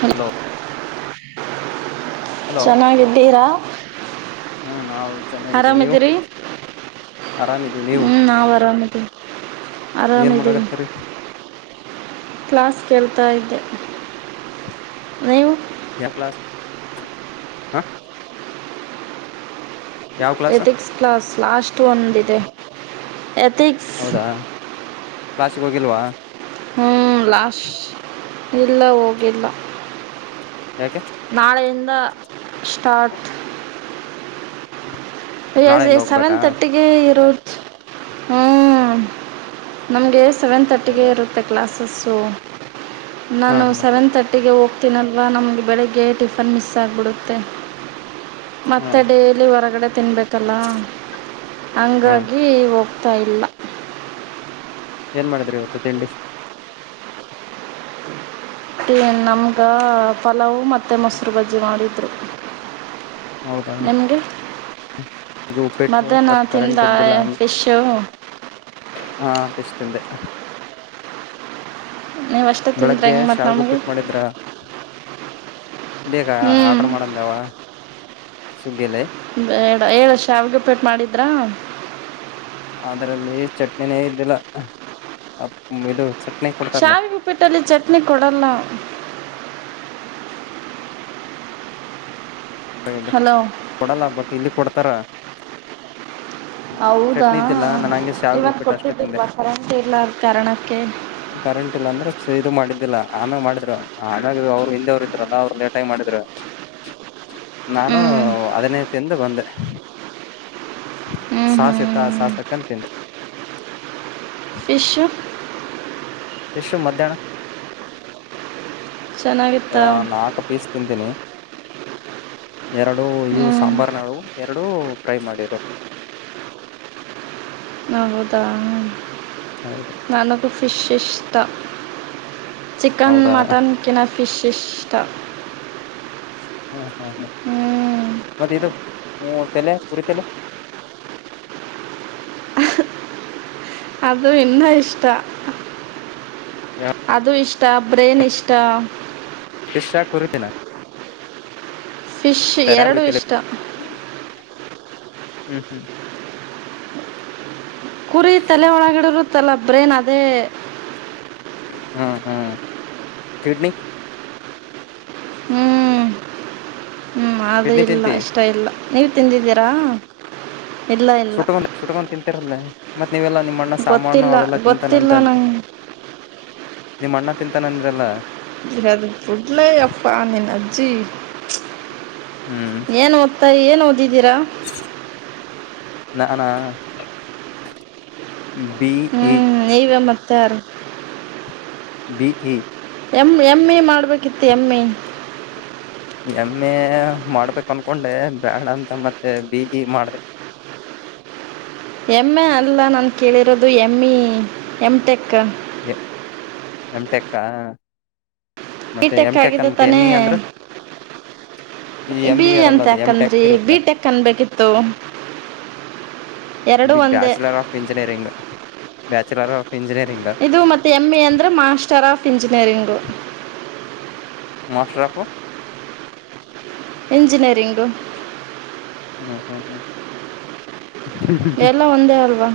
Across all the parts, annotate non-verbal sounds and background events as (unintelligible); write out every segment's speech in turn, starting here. ಹು hello hello ಚೆನ್ನಾಗಿ ಇದ್ದೀರಾ ಹ ನಾವು ಚೆನ್ನಾಗಿದ್ದೇ ನೀವು ಆರಾಮಿದೀವಿ ನೀವು ಹು ನಾವು ಆರಾಮಿದ್ದೀವಿ ಆರಾಮ ಏನ್ ಇದಿವಿ. ಮಾಡಕತ್ತರಿ ಕ್ಲಾಸ್ ಕೇಳ್ತಾ ಇದ್ದೆ ನೀವು ಯಾ ಕ್ಲಾಸ್ ಹ ಯಾವ ಕ್ಲಾಸ್ ಎಥಿಕ್ಸ್ ಕ್ಲಾಸ್ ಲಾಸ್ಟ್ ಒಂದಿದೆ ಎಥಿಕ್ಸ್. ಹೌದಾ ಕ್ಲಾಸಿಗೆ ಹೋಗಿಲ್ವಾ ಲಾಶ ಇಲ್ಲ ಹೋಗಿ ಲ್ಲಾ ಯಾಕೆ ನಾಳೆಯಿಂದ ಸ್ಟಾರ್ಟ್. ಐಯಜ್ಎ ನಾಳೆಯಿಂದ ಸೆವೆನ್ ಹೋಗ್ಬೇಕಾ ಥರ್ತಿ. ಹೆ ಇರೋದ್ ಹು ನಮಗೆ ಸೆವೆನ್ ತರ್ಟಿಗೆ ಹೌದಾ ಇರು ತ್ತೆ ಕ್ಲಾಸಸು ಹಾ ನಾನು ಹಾ ಹ ಸೆವೆನ್ ತ ಟ್ಟಿಗೆ ಹೋಗ್ತೀನಲ್ವಾ ನಮ್ಗ ಬೆಳಿಗ್ಗೆ ಟಿಫನ್ ಮಿಸ್ ಆಗ್ಬಿಡುತ್ತೆ. ಹಾ ಮತ್ತೆ ಡೇಲಿ ಹೊರಗಡೆ ತಿನ್ಬೇಕ ತ್ತಲ ಹಾ ಹಂಗಾಗಿ ಹೋಗ್ತಾ ಇಲ್ಲಾ. ಏನ್ ಮಾಡಿದ್ರಿ ಇವತ್ತು ತಿಂಡಿ. ಏನ್ ನಮಗಾ ಪಲಾವು ಮತ್ತು ಮೊಸರು ಬಜ್ಜಿ ಮಾಡಿದ್ರು. ಹೌದ ನ ಹು ರಿ ಮಧ್ಯಾಹ್ನ ಬಟ್ ತಿಂದ ಕರೆಂಟ್ ಫೀಸು ಹಾ ಪಿಸ್ತಿಂದೆ ನೀವಷ್ಟೇ ತಿಂದ್ರೆ ಬೆಳಗ್ಗೆ ಹೆಂಗೆ ಮತ್ತು ನಮಗೆ ಶಾವಗುಪ್ಪಿಟ್ ಮಾಡಿದ್ರಾ. ಬೇಕಾ ಹ್ಞೂ ಆರ್ಡ್ರ ಮಾಡಂದಾವ ಸುಗ್ಗಿಯಲ್ಲಿ ಬೇಡಾ ಹೇಳ ಶಾವಿಗೆ ಉಪಿಟ್ ಮಾಡಿದ್ರಾ ಅದ್ರಲ್ಲಿ ಚಟ್ನಿನೇ ಇದ್ದಿಲ್ಲ ಅಮ್ ಇದು ಚಟ್ ಶಾವಗಪ್ಪಿಟ್ಟಲ್ಲಿ ಚಟ್ನಿ ಕೊಡಲ್ಲ ಹಲೋ ಕೊಡಲ್ಲ ಬಟ್ ಇಲ್ಲಿ ಕೊಡ್ತಾರ. ಹೌದಾ ಚಟ್ನಿ ಇದ್ದಿಲ್ಲ ನಾನ್ ಹಂಗೆ ಶಾವಿಗೆ ಇವಾಗ ಉಪ್ಪಿಟ್ಟು ಅಷ್ಟೇ ತಿಂದೆ ಕೊಡ್ತಟ್ಟಿಲ್ವಾ ಕರೆಂಟ್ ಇಲ್ಲಾರದ ಕಾರಣಕ್ಕೆ ಕರೆಂಟ್ ಇಲ್ಲ ಅಂದ್ರೆ ಇದು ಮಾಡಿದ್ದಿಲ್ಲ ಆನು ಮಾಡಿದ್ರು ಆಮ್ಯಾಗ ಅವರು ಹಿಂದೆರು ಇದ್ರಲ್ಲ ಅವ್ರು ಲೇಟಾಗಿ ಮಾಡಿದ್ರು. ಹ್ಞೂ ನಾನು ಅದನೆ ತಿಂದ ಬಂದೆ. ಹ್ಞೂ ಹ್ಞೂ ಸಾಸ್ ಇತ್ತ ಆ ಸಾಸ್ ಹಾಕಂದ ತಿಂದೆ. ಫಿಶು ಫೀಸು ಮಧ್ಯಾಹ್ನ ಚೆನ್ನಾಗಿತ್ತಾ ನಾಕ.. ಪೀಸ್ ತಿಂತೀನಿ ಎರಡು ಇವು ಹ್ಞೂ ಸಾಂಬಾರ್ ನವು ಎರಡು ಪ್ರೈ ಮಾಡಿರೋ ಹೌದಾ ಹೌದು. ನನಗು ಫಿಶ್ ಇಷ್ಟ ಚಿಕ್ಕನ್ ಹೌದಾ ಮಟನ್ ಕ್ಕಿನ ಫೀಸ್ ಇಷ್ಟಾ. ಹ್ಮ್ ಹ್ಮ್ ಹ್ಮ ಹ್ಮ್ ಮತ್ತೆ ಇದು ತಲೆ ಪುರಿ ತಲೆ ಅದು ಇನ್ನ ಇಷ್ಟ ಅದು ಇಷ್ಟ ಬ್ರೇನ್ ಇಷ್ಟ ಇಷ್ಟ ಕೊರುತಿನಾ ಫಿಶ್ ಬೇರೆ ಎರಡೂ ಕುರಿತಲೆ ಇಷ್ಟ ಹ್ಮ್ ಹ್ಮ್ ಕುರಿ ತಲೆ ಒಳಗಿಡರು ತಲೆ ಬ್ರೇನ್ ಅದೇ ಹ್ಮ್ ಹ್ಮ್ ಕಿಡ್ನಿಕ್ ಹ್ಮ್ ಹ್ಮ್ ಆದೂ ಕಿಡ್ನಿ ಇಲ್ಲ ತಿಂತಿ ಇಷ್ಟ ಇಲ್ಲ ನೀವು ತಿಂದಿದ್ದೀರಾ ಇಲ್ಲ ಇಲ್ಲ ಸುಟ್ಕೊಂಡ ಸುಟ್ಕೊಂಡು ತಿಂತಿರಲ್ಲೇ ಮತ್ತತ್ ನೀವೆಲ್ಲಾ ನಿಮ್ಮಣ್ಣ ಸಾಮಾನು ಗೊತ್ತಿಲ್ಲ ಅವೆಲ್ಲ ತಿಂತಾನ ಅಂತ ಗೊತ್ತಿಲ್ಲ ಅಂದ ನಂಗೆ ನಿಮ್ಮ ಅಣ್ಣ ತಿಂತಾನ ಅಂದ್ರಲ್ಲ (inaudible) ಅಪ್ಪ ನಿನ್ ಅಜ್ಜಿ ಹ್ಮ್ ಏನ್ ಮ ಸರಿ ಏನು ಓದಿದ್ದೀರಾ ನಾನ ಬಿ ಈಚ್ ನವೇ ಮತ್ತೆ ಯಾರ B E M M A ಮಾಡಬೇಕಿತ್ತು ಎಮ್ ಎ ಎಮ್ ಎ ಮಾಡ್ಬೇಕ ಅನ್ಕೊಂಡೆ ಬ್ಯಾಡ ಅಂತ ಮತ್ತೆ ಬಿ ಇ ಮಾಡಿದೆ ಎಮ ಎ ಅಲ್ಲ ನಾನು ಕೇಳಿರೋದು M E M tech A... M ಟೆಕ್ಕ ಈ ಟೇಕ್ ಆಗಿದ್ದೆ ತಾನೇ ಎಮ್ ಇ ಅಂದ್ರ ಈ ಎಮ್ ಬಿ ಇ ಇರಲ್ಲ ಅಂತ ಅದು ಎಮ್ ಯಾಕಂದ್ರಿ ಟೆಕ್ ಇರುತ್ತ ಬಿ ಟೇಕ್ ಅನ್ಬೇಕಿತ್ತು ಎರಡೂ ಬಿ ಒಂದೇ bachelor of engineering bachelor of engineering ಇದು ಮತ್ತೆ ಎಮ್ ಇ ಅಂದ್ರೆ master of engineering master of engineering ಹ್ಮ್ ಹ್ಮ ಹ್ಮ ಎಲ್ಲ ಒಂದೇ ಅಲ್ವಾ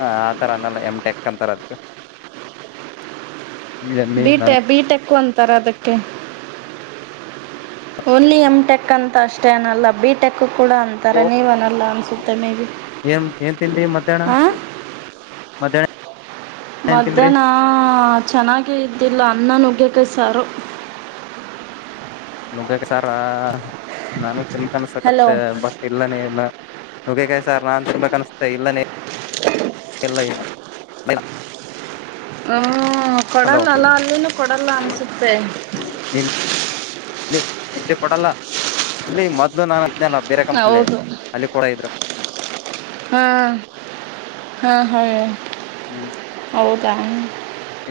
ಹ ಆ ತರ ಅನ್ನಲ್ಲ ಎಮ್ ಟೇಕ್ ಅಂತರ ಅದ್ಕ್ ಎಮ್ ಎ ಬಿಟೆ ಬಿ ಟೇಕ್ ಒಂದು ತರದಕ್ಕೆ ಓನ್ಲಿ ಎಮ್ ಟೆಕ್ ಅಂತ ಅಷ್ಟೇ ಅನಲ್ಲ ಬಿ ಟೇಕ್ ಟೆಕ್ ಕೂಡ ಅಂತಾರೆ ನೀವ ಅನ್ನಲ್ಲ ಅನಿಸುತ್ತೆ ಮೇ ಬಿ ಏನ್ ಏನ್ ತಿಂದ್ರಿ ಮಧ್ಯಾಹ್ನ ಹಾಂ ಮಧ್ಯಾಹ್ನ ಏನ್ ತಿಂದ್ರಿ ಮಧ್ಯಾಹ್ನ ಚೆನ್ನಾಗೇ ಇದ್ದಿಲ್ಲ ಅನ್ನ ನುಗ್ಗೆಕಾಯಿ ಸಾರು ನುಗ್ಗೆಕಾಯಿ ಸಾರ ನಾನು ತಿನ್ಬೆಕು ಹಲೋ ಅನ್ಸತ್ತೆ ಬಟ್ ಇಲ್ಲನ ಇಲ್ಲ ನುಗೇಕಾಯ್ ಸಾರ್ ನಾನ್ ತುಂಬಾ ಅನಿಸ್ತೇ ಇಲ್ಲನ ಇಲ್ಲ ಇ ಹ್ಮ ಹಲೋ ಕೊಡಲ್ಲಲ್ಲ ಅಲ್ಲಿನೂ ಕೊಡಲ್ಲ ಅನ್ಸುತ್ತೆ ಇಲ್ಲಿ ರಜೆ ಕೊಡಲ್ಲ ಇಲ್ಲಿ ಮೊದ್ಲು ನಾನ ಇದ್ದಿನಲ್ಲ ಹೌದು ಹ್ಮ ಹಾ ಹ ಹ್ಮ್ ಹೌದಾ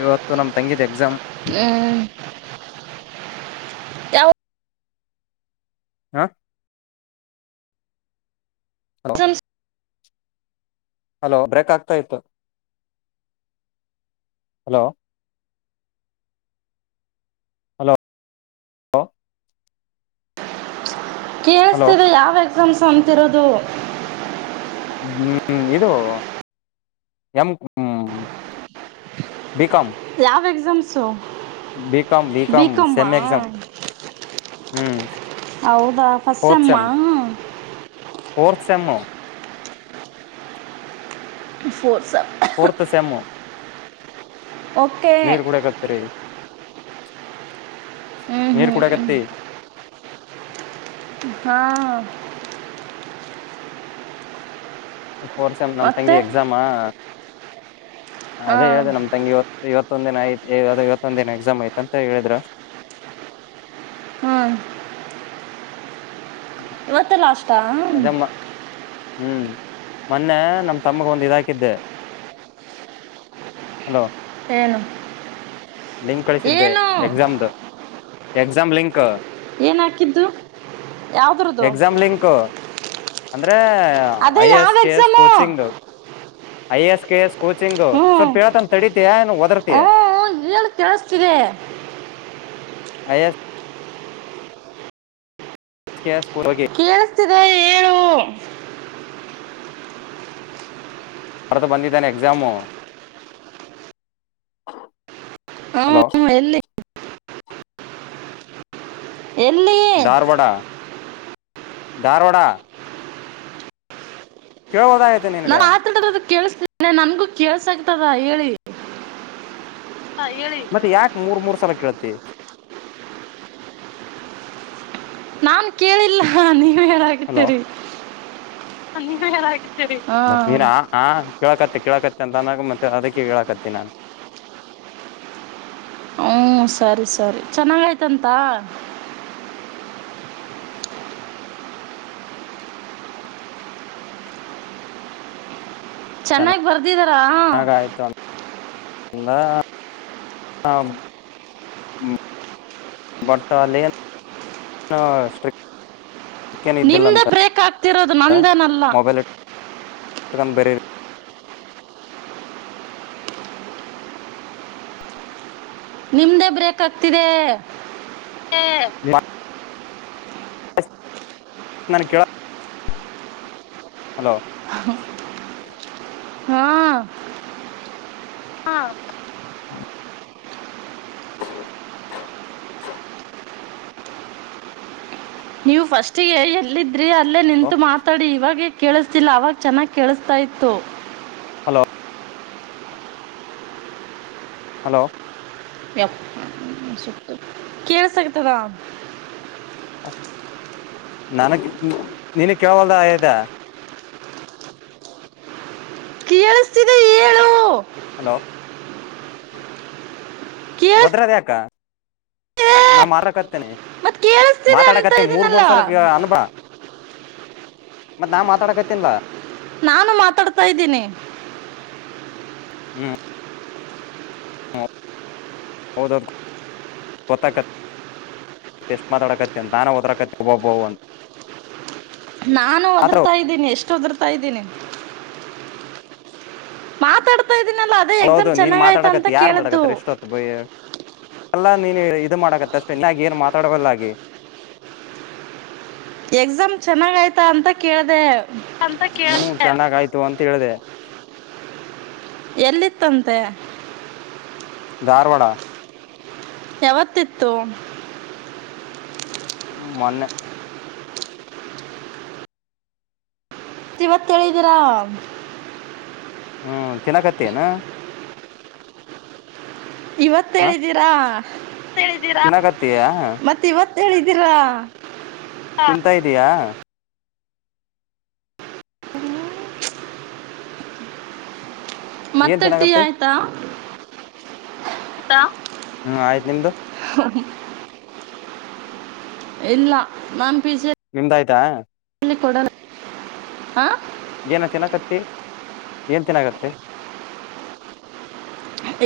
ಇವತ್ತು ನಮ್ ತಂಗಿದ ಎಕ್ಸಾಮ್ ಹ ಯಾವ ಹಾ ಹಲೋ ಎಕ್ಸಾಮ್ಸ್ ಹಲೋ ಬ್ರೇಕ್ ಆಗ್ತಾ ಇತ್ತು ಹಲೋ ಹಲೋ ಕ ಹಲೋ ಯಾವ್ ಎಕ್ಸಾಮ್ಸ್ ಅಂತಿರೋದು ಹ್ಮ್ ಇದು ಎಮ ಹ್ಮ್ ಬಿಕಮ ಯಾವ ಎಕ್ಸಾಮ್ಸು ಬಿಕಾಂ ಬಿಕಾಂ ಬಿಕಮ್ಮಾ ಸೆಮ್ ಎಕ್ಸಾಮ್ ಹ್ಮ್ ಹೌದಾ ಸಮ್ಮ ಓರ್ಸ್ ಎಮೋ ಫೋರ್ಸಪ್ ಸ್ಯಾಮು ಓಕೆ ನೀರ್ ಕುಡಕತ್ತರಿ ಹ್ಮ್ ನೀರ್ ಹ್ಮ್ ಹ್ಮ್ ಕುಡಕತ್ತೆ ಹಾ ಫೋರ್ಸ್ ಎಮ್ ನಮ್ಮ್ ಮತ್ತೆ ತಂಗಿ ಎಕ್ಸಾಮಾ ಅದೇ ಹಾಂ ಹೇಳದೆ ನಮ್ ತಂಗಿರು ಇವತ್ತೊಂದ ದಿನ ಯ್ತ ಇವತ್ತೊಂದ ದಿನ ಎಕ್ಸಾಮ್ ಐ್ತಂತ ಹೇಳಿದ್ರು ಹ್ಮಞ ಇವತ್ತು ಲಾಸ್ ಅದಮ್ಮ ಹ್ಮ್ ಮೊನ್ನೆ ನಮ್ ತಮ್ಮಗೆ ಒಂದ್ ಇದಾಕಿದ್ದೆ ಹಲೋ ಏನು ಲಿಂಕ್ ಕಳಿಸಿದ್ದೆ ಏನು ಎಕ್ಸಾಮ್ದ ಎಕ್ಸಾಮ್ ಲಿಂಕ್ ಏನ ಹಾಕಿದ್ದು ಯಾಾವ್ದ್ರ್ದು ಲಂಕ್ ಅಂದ್ರೆ ಅದೇ ಐ ಎಸ್ ಯಾವ K S exam coaching I S ಕೆಸ್ coaching ಸ್ವಲ್ಪ ಹ್ಮ್ ಹೇಳೇತನ್ ತಡಿತಯಾ ಇ ಒಓದರ್ತಿಯಾ ಕಲಸ್ತಿಗೆ ಯ ಎಸ್ ಕ ಸ್ ಕೇಳಿಸಸ್ತಿದೆ ಹೇಳಏು ಬರ್ತ ಬಂದಿದ್ದಾನೆ ಎಕ್ಸಾಮು ಹ ಹಲೋ ಹ ಎಲ್ಲಿ ಎಲ್ಲಿಯ ಧಾರವಾಡ ಧಾರವಾಡ ಕೆೇಳ ಹೊದಾಯ ನಾ ಆತ ಕೇಳಿಸತನೆ ನಮಗೂ ಕೇಸ ಆಗ್ತದ ಹೇಳಿ ಹೇಳಿ ಮತ್ತೆ ಯಾಕ ಮೂರ್ ಮೂರ್ ಸಲ ಕೇಳತ್ತತಿ ನಾನ್ ಕೇಳಿಲ್ಲ ನೀವ ಹೇಳ ಹಲೋ ಹಾ ಮದೀರ ಹಾ ಕೇಳಕತ್ತ ಕೇಳಕತ್ತ ಅಂತ ಅನ ಮತ್ತೆ ಅದಕ್ಕೆ ಕೇಳಕತ್ತತಿ ನಾನ್ ಹ್ಮ ಸರಿ ಸರಿ ಚೆನ್ನಾಗಯ್ತಂತ ಚೆನ್ನಾಗಿ ಬರ್ ರ ಹಾಗ ಆಯಿತು ಅ ಅಂದ ಹಾಂ ಬಟ್ ಅಲೇನ್ ನಿಮ್ದೇ ಬ್ರೇಕ್ ಆಗ್ತಿರೋದು ನಮೇದೇನಲ್ಲ ಮೊಬೈಲ್ (unintelligible) ನಿಮ್ಮದೇ ಬ್ರೇಕ ಆಗ್ತಿದೆ (unintelligible) ನನ್ ಕೇಳ- ಹಲೋ ಹಾ ಹಾ ನೀವು ಫಸ್ಟ್ಗೆ ಎಲ್ಲಿದ್ರಿ ಅಲ್ಲೇ ನಿಂತು ಮಾತಾಡಿ ಇವಾಗ ಕೇಳಿಸ್ತಿಲ್ಲ ಆವಾಗ ಚೆನ್ನಾಗಿ ಕೇಳಿಸ್ತಾ ಇತ್ತು ಹಲೋ ಹಲೋ ಕೇಳ ಸಾಕತದ ನಿನಗ್ ನೀನ್ ಕೇಳವಲ್ದದ ಕೇಳಿಸ್ತಿದೆ ಹೇಳು ಹಲೋ ಒದ್ರದ ಕೇಳಿಸ್ತಿದೆ ಯಾಕ ನಾ ಮಾರಕ ಹತೇನೆ ಮತ್ ಕೇಳಿಸ್ತಿದೆ ಅಂತ ಮಾತಾಡಕತ್ತ ಮೂರ್ ಇದೀನಲ್ಲ ಮೂರ್ ಸಲಕ್ಕೆ ಅನುಭ ಮತ್ತ್ ನಾ ಮಾತಾಡಕತ್ತನ್ಲ ನಾನು ಮಾತಾಡ್ತಾ ಇದ್ದೀನಿ ಹ್ಮ್ ಹೌದೌದ ಗೊತ್ತಾಗತೈತ್ತೀ ಟೆಸ್ಟ್ ಮಾಡಾಡಕತ್ತ ಅಂತ ನಾನಾ ಒದರಾಕಂತ ಬೌವ ಬೌವ ಅಂ ನಾನು ಮಾತ್ರ ಒದರ್ತಾ ಇದ್ದೀನಿ ಎಷ್ಟು ಒದರ್ತಾ ಇದ್ದೀನಿ ಮಾತಾಡ್ತಾ ಇದ್ದೀನಲ್ಲ ಅದೇ ಹೌದು ಎಕ್ಸಾಮ್ ನೀನ್ ಚೆನ್ನಾಗ ಆಯ್ತ ಮಾತಾಡಕತ್ ಅಂತ ಯಾರ್ ಕೇಳಿದ್ದು ಮಾತಾಡಕತ್ತರ ಇಷ್ಟೊತ್ತು ಎಲ್ಲಾ ನೀನು ಇದು ಮಾಡಕತ್ತೆ ಅಷ್ಟೆ ಇನ್ನಾಗಿ ಏನ್ ಮಾತಾಡಲ್ಲ ಆಗಿ ಎಕ್ಸಾಮ್ ಚೆನ್ನಾಗ್ ಆಯ್ತಾ ಅಂತ ಕೇಳ್ದೆ (unintelligible) ಹ್ಮ ಚೆನ್ನಾಗ ಆಯ್ತು ಅಂತ ಹೇಳ್ದೆ ಎಲ್ಲಿತ್ತಂತೆ ಧಾರವಾಡ ಯಾವತ್ತಿತ್ತು ಹ್ಮ ಮೊನ್ನೆ ಇವತ್ತೇಳಿದಿರಾ ಹ್ಮ್ ತಿನಕತ್ತಿಎನ ಹ ಇವತ್ತೇಳಿದೀರಾ ತಿನ್ನಕತ್ತಯಾ ಮತ್ತೆ ಇವತ್ ಹೇಳಿದೀರಾ ತಿಂತಾ ಇದಿಯಾ ಏನ್ ಮತ್ತೆ ಟೀ ತಿನ್ನಕತ್ತಿ ಆಯ್ತಾ (unintelligible) ಹ್ಮ್ ಆಯ್ತ್ ನಿಮ್ದು ಹ ಇಲ್ಲ ನಾನ್ ಪಿಜಿ ನಿಮ್ದ ಆಯ್ತಾ ಲ್ಲಿ ಕೊಡೋಣ ಹಾ ಏನ ತಿನ್ನಕತ್ತತಿ ಏನ್ ತಿನ್ನಕತ್ತತಿ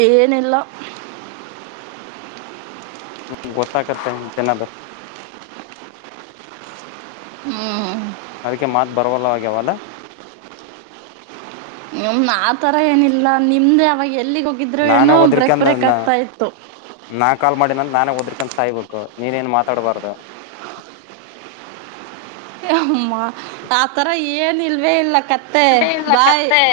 ಏನಿಲ್ಲ ಹ್ಮ ಗೊತ್ತಾಗತ ತಿನ್ನೋದು. ಹ್ಮ್ ಹ್ಮ್. ಅದಕ್ಕೆ ಮಾತ್ ಬರವಲ್ಲ ಆಗ್ಯಾವಲ. ನ ಆತರ ಏನಿಲ್ಲ ನಿಮ್ದೆ ಅವಾಗ ಎಲ್ಲಿಗೆ ಹೋಗಿದ್ರು ನಾನೇ ಏನೋ ಬ್ರೇಕ್ ಬ್ರೇಕ್ ಆಗ್ತಾ ಇತ್ತು ನಾನ್ ಕಾಲ್ ಮಾಡಿದನಂದ ನಾನೇ ಓದ್ರಕನ್ ಸಾಯ್ಬೇಕು ನೀನ್ನ್ ಮಾತಾಡ್ಬಾರು ಅಮ್ಮ ಆಥರ ಏನು ಇಲ್ವೇ ಇಲ್ಲ ಕತ್ತೆ ಇಲ್ಲ ಬಾಯ್. ಕತ್ತೆ